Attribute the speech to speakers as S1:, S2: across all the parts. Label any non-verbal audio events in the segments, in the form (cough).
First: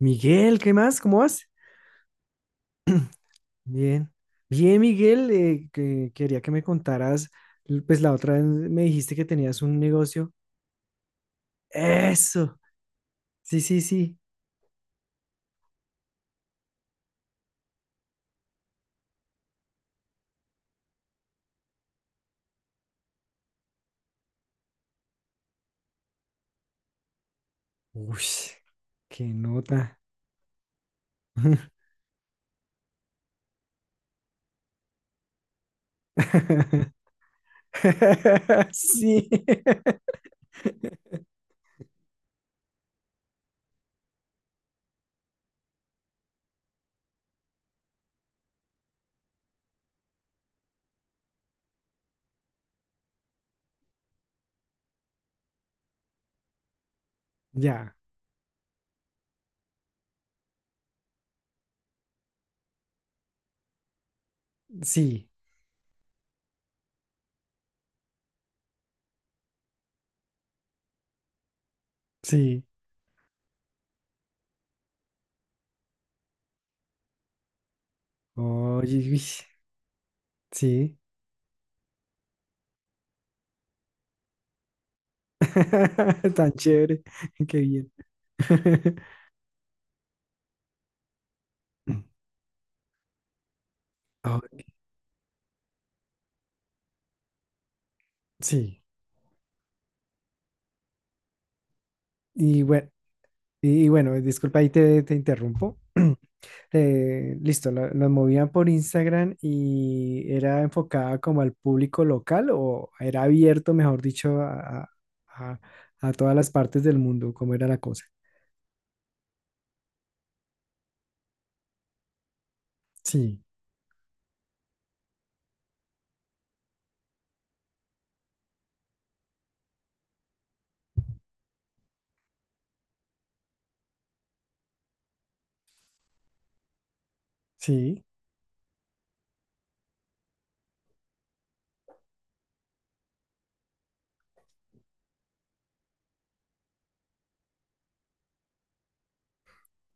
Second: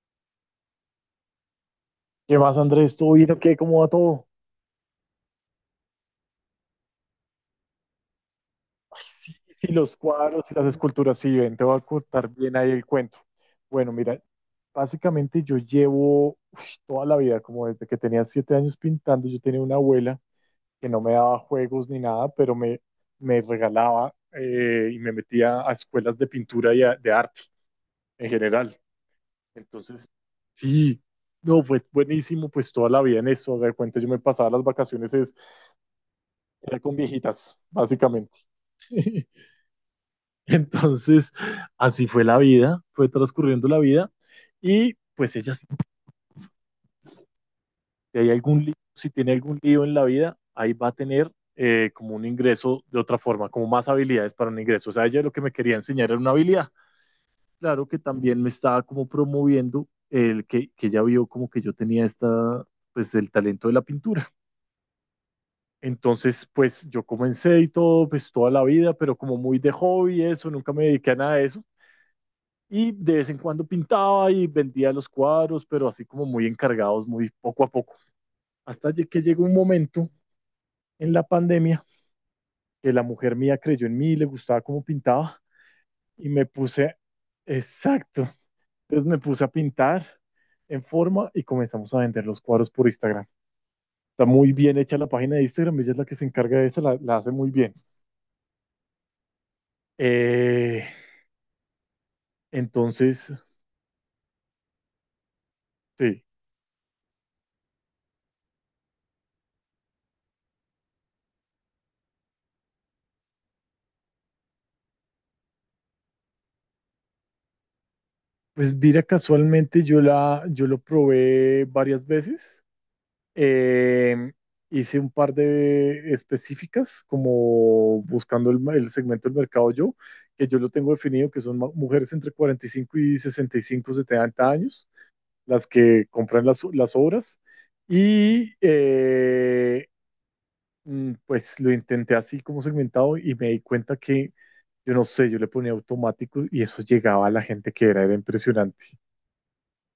S1: Miguel, ¿qué más? ¿Cómo vas?
S2: ¿Qué más, Andrés? ¿Todo bien o qué? ¿Cómo va
S1: Bien.
S2: todo?
S1: Bien, Miguel, que quería que me contaras, pues la otra vez me
S2: Ay,
S1: dijiste que
S2: sí,
S1: tenías
S2: sí,
S1: un
S2: los
S1: negocio.
S2: cuadros y las esculturas, sí, ven, te voy a contar bien
S1: Eso.
S2: ahí el cuento.
S1: Sí, sí,
S2: Bueno,
S1: sí.
S2: mira, básicamente yo llevo uy, toda la vida, como desde que tenía siete años pintando. Yo tenía una abuela que no me daba juegos ni nada, pero me regalaba y me metía a escuelas de pintura y de arte
S1: Uy,
S2: en general.
S1: qué nota.
S2: Entonces, sí, no, fue buenísimo, pues toda la vida en eso, de cuenta yo me pasaba las vacaciones, era con
S1: (laughs)
S2: viejitas, básicamente.
S1: Sí.
S2: (laughs) (laughs) Entonces, así fue la vida, fue transcurriendo la vida y pues ella, si hay algún lío, si tiene algún lío en la vida, ahí va a tener como un ingreso de otra forma, como más habilidades para un ingreso. O sea, ella lo que me quería enseñar era una habilidad. Claro
S1: Ya,
S2: que también me estaba como promoviendo el que ella vio como que yo tenía esta, pues el talento de la pintura.
S1: sí,
S2: Entonces, pues yo comencé y todo, pues toda la vida, pero como muy de hobby, eso, nunca me dediqué a nada de eso.
S1: sí.
S2: Y de vez en cuando pintaba y vendía los cuadros, pero así como muy encargados, muy poco a poco. Hasta
S1: Oye, uy,
S2: que llegó un momento
S1: sí.
S2: en la pandemia que la mujer mía creyó en mí, le gustaba cómo pintaba y
S1: (laughs)
S2: me
S1: Tan
S2: puse,
S1: chévere. Qué bien.
S2: exacto, entonces
S1: (laughs)
S2: me puse a pintar en forma y comenzamos a vender
S1: (clears throat)
S2: los cuadros por Instagram. Está
S1: Ah,
S2: muy bien hecha la página de Instagram, ella es la que se encarga de eso, la hace muy bien.
S1: sí.
S2: Eh,
S1: Y bueno,
S2: entonces,
S1: disculpa, ahí te interrumpo. (clears throat)
S2: sí,
S1: Listo, la movían por Instagram y era enfocada como al público local o era abierto, mejor dicho, a- a todas las partes del mundo, cómo era la cosa.
S2: pues mira, casualmente yo, la, yo lo probé varias veces.
S1: Sí,
S2: Eh, hice un par de específicas, como buscando el segmento del mercado yo, que yo lo tengo definido, que son mujeres entre 45 y 65, 70 años, las que compran las obras.
S1: sí.
S2: Y pues lo intenté así como segmentado y me di cuenta que, yo no sé, yo le ponía automático y eso llegaba a la gente que era, era impresionante.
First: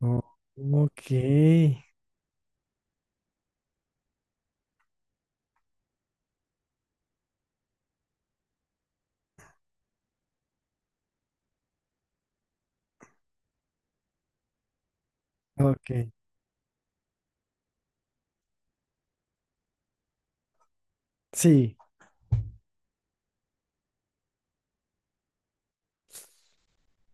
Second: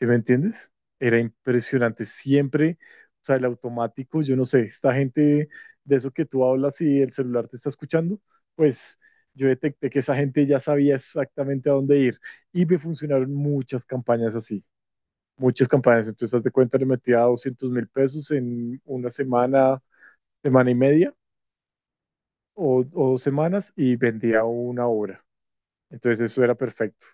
S2: ¿Sí me
S1: Oh,
S2: entiendes? Era
S1: ok,
S2: impresionante siempre, o sea, el automático, yo no sé, esta gente de eso que tú hablas y el celular te está escuchando, pues yo detecté que esa gente ya sabía exactamente a dónde ir y me funcionaron muchas campañas así, muchas campañas.
S1: ok.
S2: Entonces, haz de cuenta, le metía 200 mil pesos en una semana, semana y media
S1: Sí.
S2: o dos semanas y vendía una obra. Entonces, eso era perfecto.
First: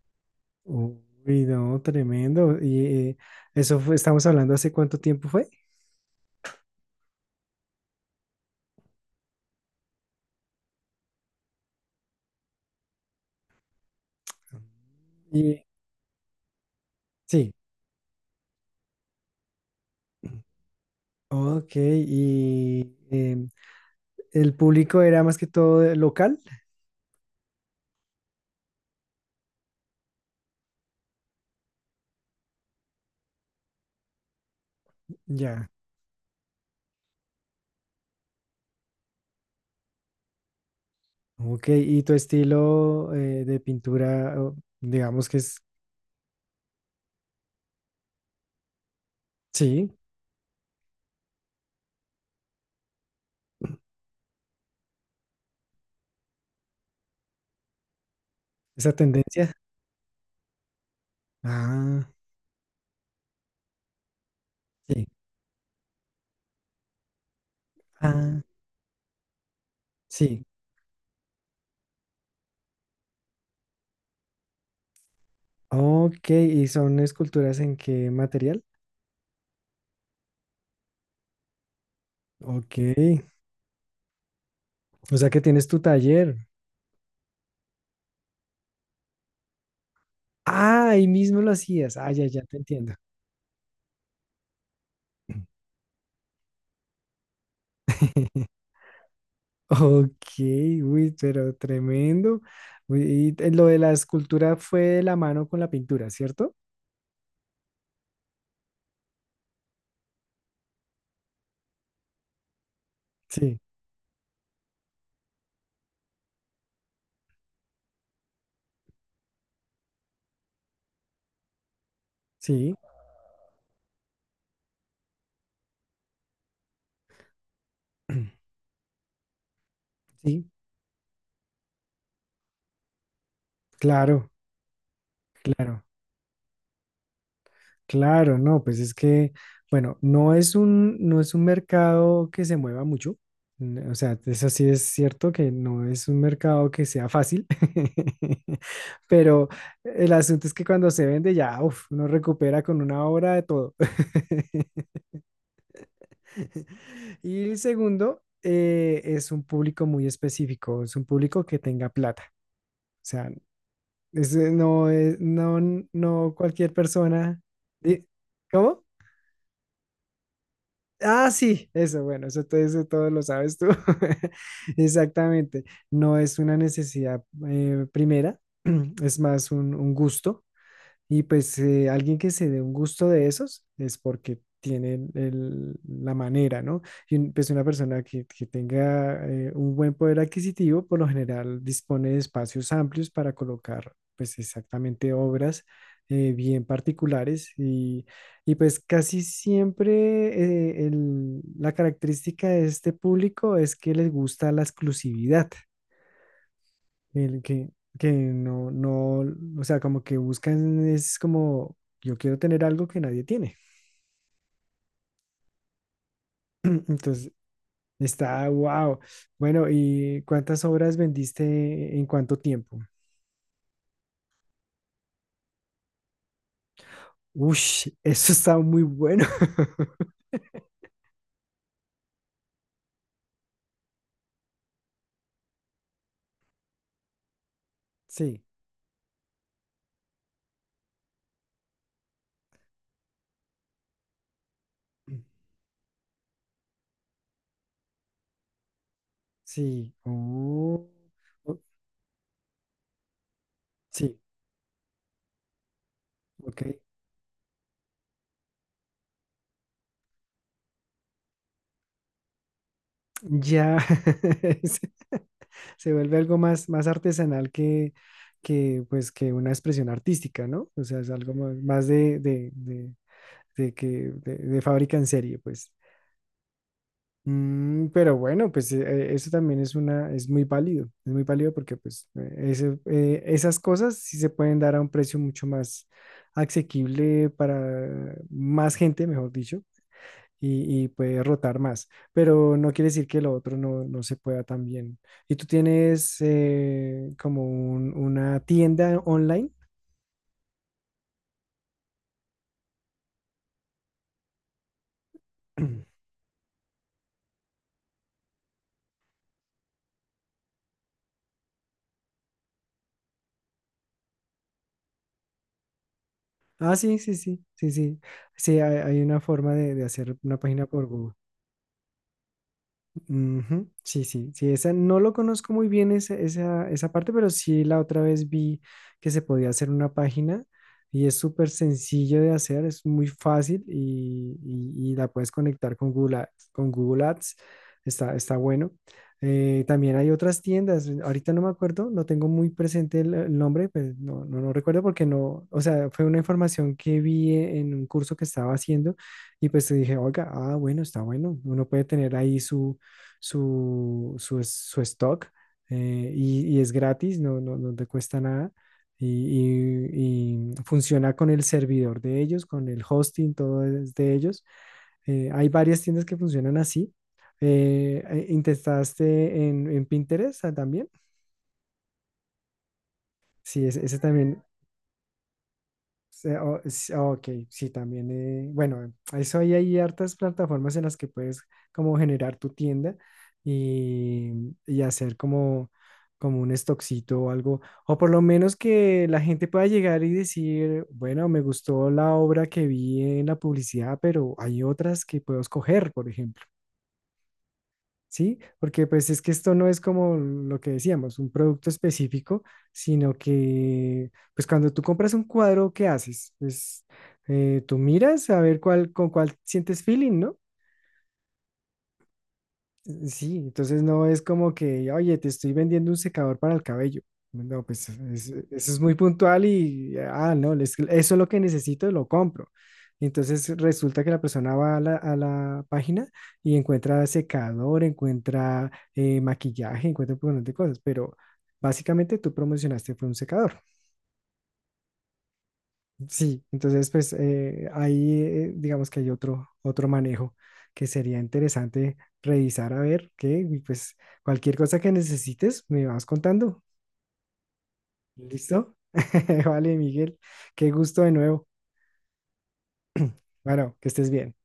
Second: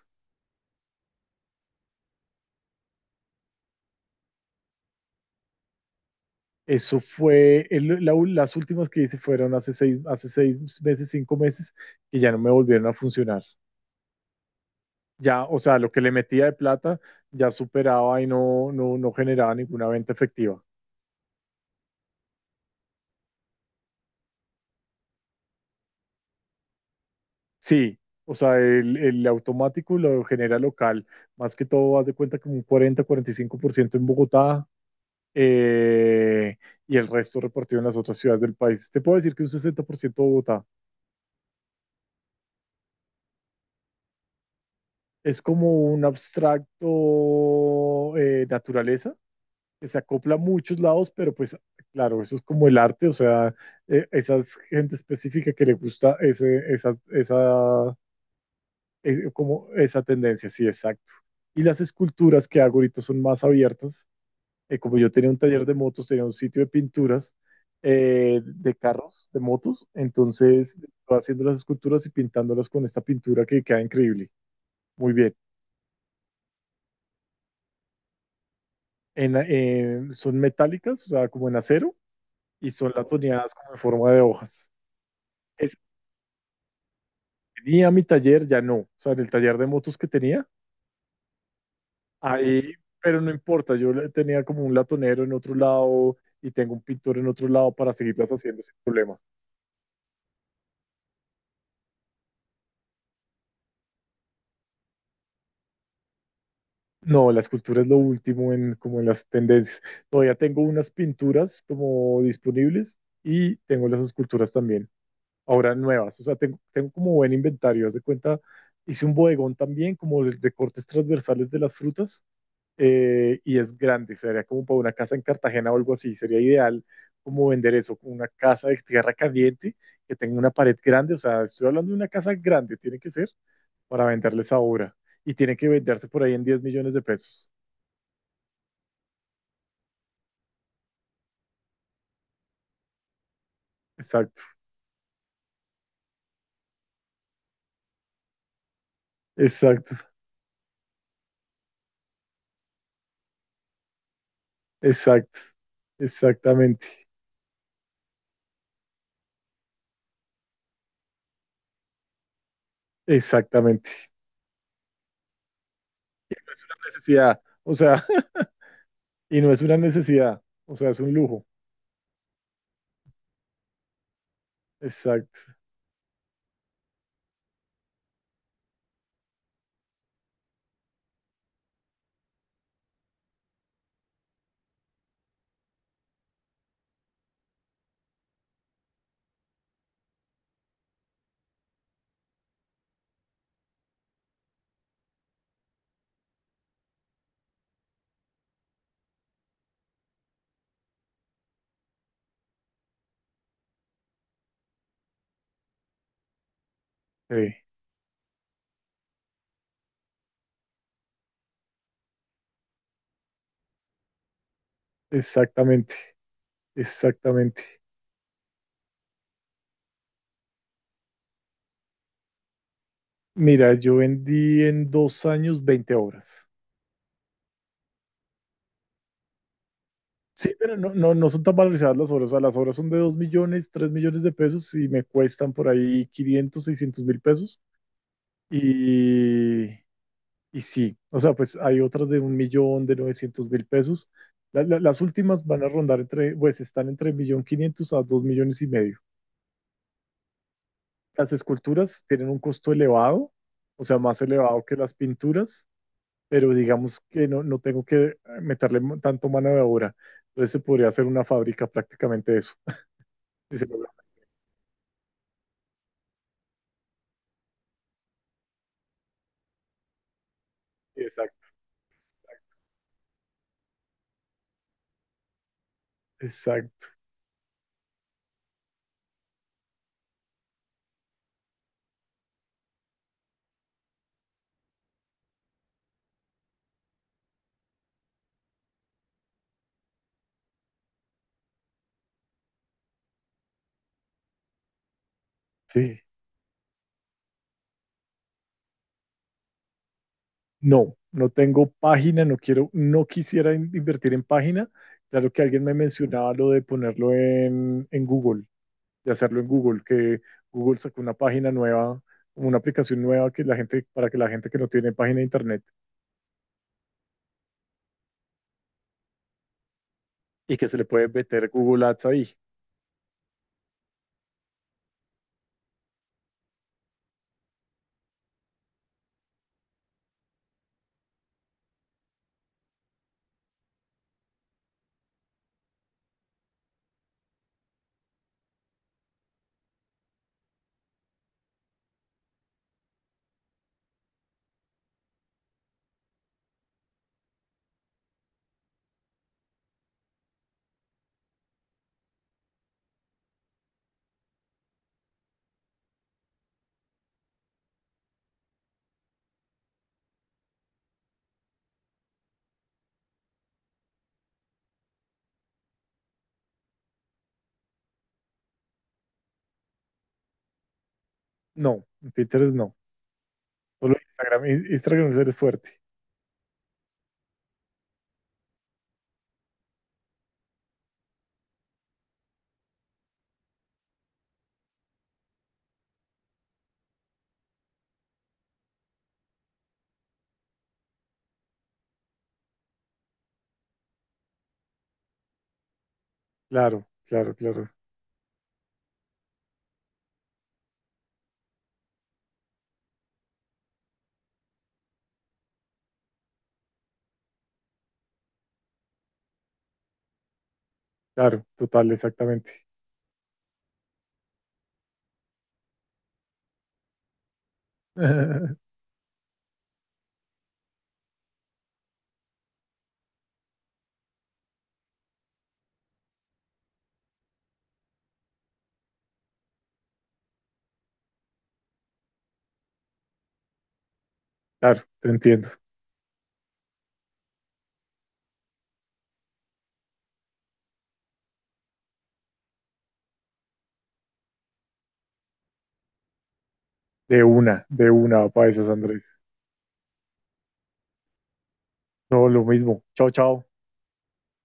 S1: Uy, no, tremendo. Y eso fue, estamos hablando hace cuánto tiempo fue.
S2: Eso fue, las últimas que hice fueron hace seis meses, cinco meses, y ya no me volvieron a funcionar. Ya, o
S1: Y
S2: sea, lo que le metía de plata ya
S1: sí.
S2: superaba y no, no, no generaba ninguna venta efectiva.
S1: Ok, y el público era más que todo local.
S2: Sí, o sea, el automático lo genera local. Más que todo, haz de cuenta como un cuarenta cuarenta y cinco por ciento en Bogotá
S1: Ya.
S2: eh, y el resto repartido en las otras ciudades del país. Te puedo decir que un 60% de Bogotá.
S1: Ok, y tu estilo de pintura, o digamos que
S2: Es
S1: es,
S2: como un abstracto naturaleza que
S1: sí,
S2: se acopla a muchos lados, pero pues claro, eso es como el arte, o sea, esa es gente específica que le gusta ese, esa,
S1: esa tendencia.
S2: como esa tendencia, sí, exacto. Y las
S1: Ah,
S2: esculturas que hago ahorita son más abiertas, como
S1: sí.
S2: yo tenía un taller de motos, tenía un sitio de pinturas
S1: Ah,
S2: de carros, de motos,
S1: sí.
S2: entonces estoy haciendo las esculturas y pintándolas con esta pintura que queda increíble, muy bien.
S1: Ok, ¿y son esculturas en qué material?
S2: Son metálicas, o sea, como en acero, y
S1: Ok,
S2: son latoneadas como en forma de hojas.
S1: o sea que tienes
S2: Es
S1: tu taller.
S2: tenía mi taller, ya no. O sea, en el taller de motos que tenía,
S1: Ah, ahí mismo lo hacías. Ah, ya, ya te
S2: ahí,
S1: entiendo.
S2: pero no importa, yo tenía como un latonero en otro lado y tengo un pintor en otro lado para seguirlas haciendo
S1: (laughs)
S2: sin problema.
S1: Ok, uy, pero tremendo. Uy, y lo de la escultura fue de la mano con la pintura, ¿cierto?
S2: No, la escultura es lo último en como en las tendencias. Todavía tengo unas pinturas como disponibles y
S1: Sí,
S2: tengo las esculturas también, ahora nuevas. O sea, tengo como buen inventario. Haz de cuenta, hice un bodegón también como de cortes transversales de las frutas
S1: sí,
S2: y es grande, sería como para una casa en Cartagena o algo así, sería ideal como vender eso, una
S1: (clears throat)
S2: casa de tierra caliente que tenga
S1: sí,
S2: una pared grande, o sea, estoy hablando de una casa grande, tiene que ser para
S1: claro,
S2: venderles ahora y tiene que
S1: claro.
S2: venderse por ahí en diez millones de pesos.
S1: Claro, no, pues es que, bueno, no es un mercado que se mueva mucho. O sea,
S2: Exacto,
S1: eso sí es cierto que no es un mercado que sea fácil, (laughs) pero
S2: exacto,
S1: el asunto es que cuando se vende ya, uf, uno recupera con una obra de todo. (laughs)
S2: exacto, exactamente,
S1: Y el segundo, es un público muy específico, es un público que tenga plata. O sea,
S2: exactamente.
S1: no es, no, no cualquier persona.
S2: Necesidad, o sea,
S1: di-
S2: (laughs)
S1: ¿Cómo?
S2: y no es una necesidad, o sea, es un
S1: Ah,
S2: lujo.
S1: sí, eso, bueno, eso, eso todo lo sabes tú. (laughs)
S2: Exacto,
S1: Exactamente. No es una necesidad primera, (clears throat) es más un gusto. Y pues alguien que se dé un gusto de esos es porque tienen la manera, ¿no? Y pues una persona que tenga un buen poder adquisitivo, por lo general dispone de espacios amplios para colocar pues exactamente obras bien particulares y pues casi siempre la característica de este público es que les gusta la exclusividad el
S2: sí,
S1: que, que no, no, o sea, como que buscan es como, yo quiero tener algo que nadie tiene.
S2: exactamente,
S1: (laughs) Entonces,
S2: exactamente.
S1: está, wow. Bueno, ¿y cuántas obras vendiste en cuánto tiempo?
S2: Mira, yo vendí en dos años 20 obras.
S1: Ush, (laughs) eso está muy bueno. (laughs)
S2: Sí, pero no, no, no son tan valorizadas las obras. O sea, las obras son de 2 millones, 3 millones de pesos y me cuestan por ahí 500, 600 mil pesos.
S1: Sí,
S2: Y, y sí, o sea, pues hay otras de un millón, de 900 mil pesos. Las últimas van a rondar entre, pues están entre un millón quinientos a 2 millones y medio.
S1: sí. Oh,
S2: Las
S1: o-
S2: esculturas tienen un costo elevado, o sea,
S1: sí,
S2: más elevado que las pinturas. Pero
S1: ok.
S2: digamos que no, no tengo que meterle tanto mano de obra. Entonces se podría hacer una fábrica prácticamente eso. Y se
S1: Ya
S2: logra-
S1: (laughs) se se vuelve algo más, más artesanal que, pues, que una expresión artística, ¿no? O sea, es algo
S2: Exacto,
S1: más, más de, de que de, fábrica en serie, pues.
S2: exacto.
S1: Mm, pero bueno, pues eso también es muy válido porque pues esas cosas sí se pueden dar a un precio mucho más asequible para más gente, mejor dicho, y puede rotar más, pero no quiere decir que lo otro no, no se pueda también. ¿Y tú
S2: Sí.
S1: tienes como una tienda online?
S2: No, no tengo página, no quiero, no quisiera invertir en página. Claro que alguien me
S1: (clears throat)
S2: mencionaba lo de ponerlo en Google, de hacerlo en Google, que Google sacó una página nueva, una aplicación nueva que la gente, para que la gente que no tiene página de internet
S1: Ah, sí, sí, sí, sí, sí. Sí, hay una forma de hacer una
S2: y
S1: página
S2: que se le
S1: por
S2: puede
S1: Google.
S2: meter Google Ads ahí.
S1: Ujú, sí, sí, sí, esa no lo conozco muy bien esa parte, pero sí la otra vez vi que se podía hacer una página y es súper sencillo de hacer, es muy fácil y la puedes conectar con Google Ads, está bueno. También hay otras tiendas, ahorita no me acuerdo, no tengo muy presente el nombre, pues no recuerdo porque no, o sea, fue una información que vi en un curso que estaba haciendo y pues dije, oiga, ah, bueno, está bueno, uno puede tener ahí su stock y es gratis, no, no te cuesta nada. Y, y y funciona con el servidor de ellos, con el hosting, todo es de ellos. Hay varias tiendas que funcionan así. ¿Intentaste en Pinterest ah, también?
S2: No, en Pinterest no.
S1: Sí,
S2: Solo
S1: ese también.
S2: Instagram, Instagram es el fuerte.
S1: Ok, sí, también. Bueno, eso ahí hay hartas plataformas en las que puedes como generar tu tienda y hacer como un stockcito o algo. O por lo menos que la gente pueda llegar y decir, bueno, me gustó la obra que vi en la publicidad, pero hay otras que puedo escoger, por ejemplo.
S2: Claro,
S1: ¿Sí? Porque pues es que esto no es como lo que decíamos, un producto específico, sino que pues cuando tú compras un cuadro, ¿qué haces? Pues tú miras a ver cuál, con cuál sientes feeling, ¿no?
S2: claro, total, exactamente.
S1: Sí, entonces no es como que, oye, te estoy vendiendo un secador para el cabello. No, pues eso
S2: (laughs)
S1: es muy puntual y, ah, no, eso es lo que necesito, lo compro. Entonces resulta que la persona va a a la página y encuentra secador, encuentra maquillaje, encuentra un montón de cosas, pero básicamente tú promocionaste fue un secador.
S2: Claro, te entiendo.
S1: Sí, entonces pues ahí digamos que hay otro manejo que sería interesante revisar a ver qué, y pues cualquier cosa que necesites me vas contando.
S2: De una, para esas,
S1: ¿Listo?
S2: Andrés.
S1: (laughs) Vale, Miguel, qué gusto de nuevo.
S2: Todo lo mismo. Chao, chao.
S1: Bueno, que estés bien.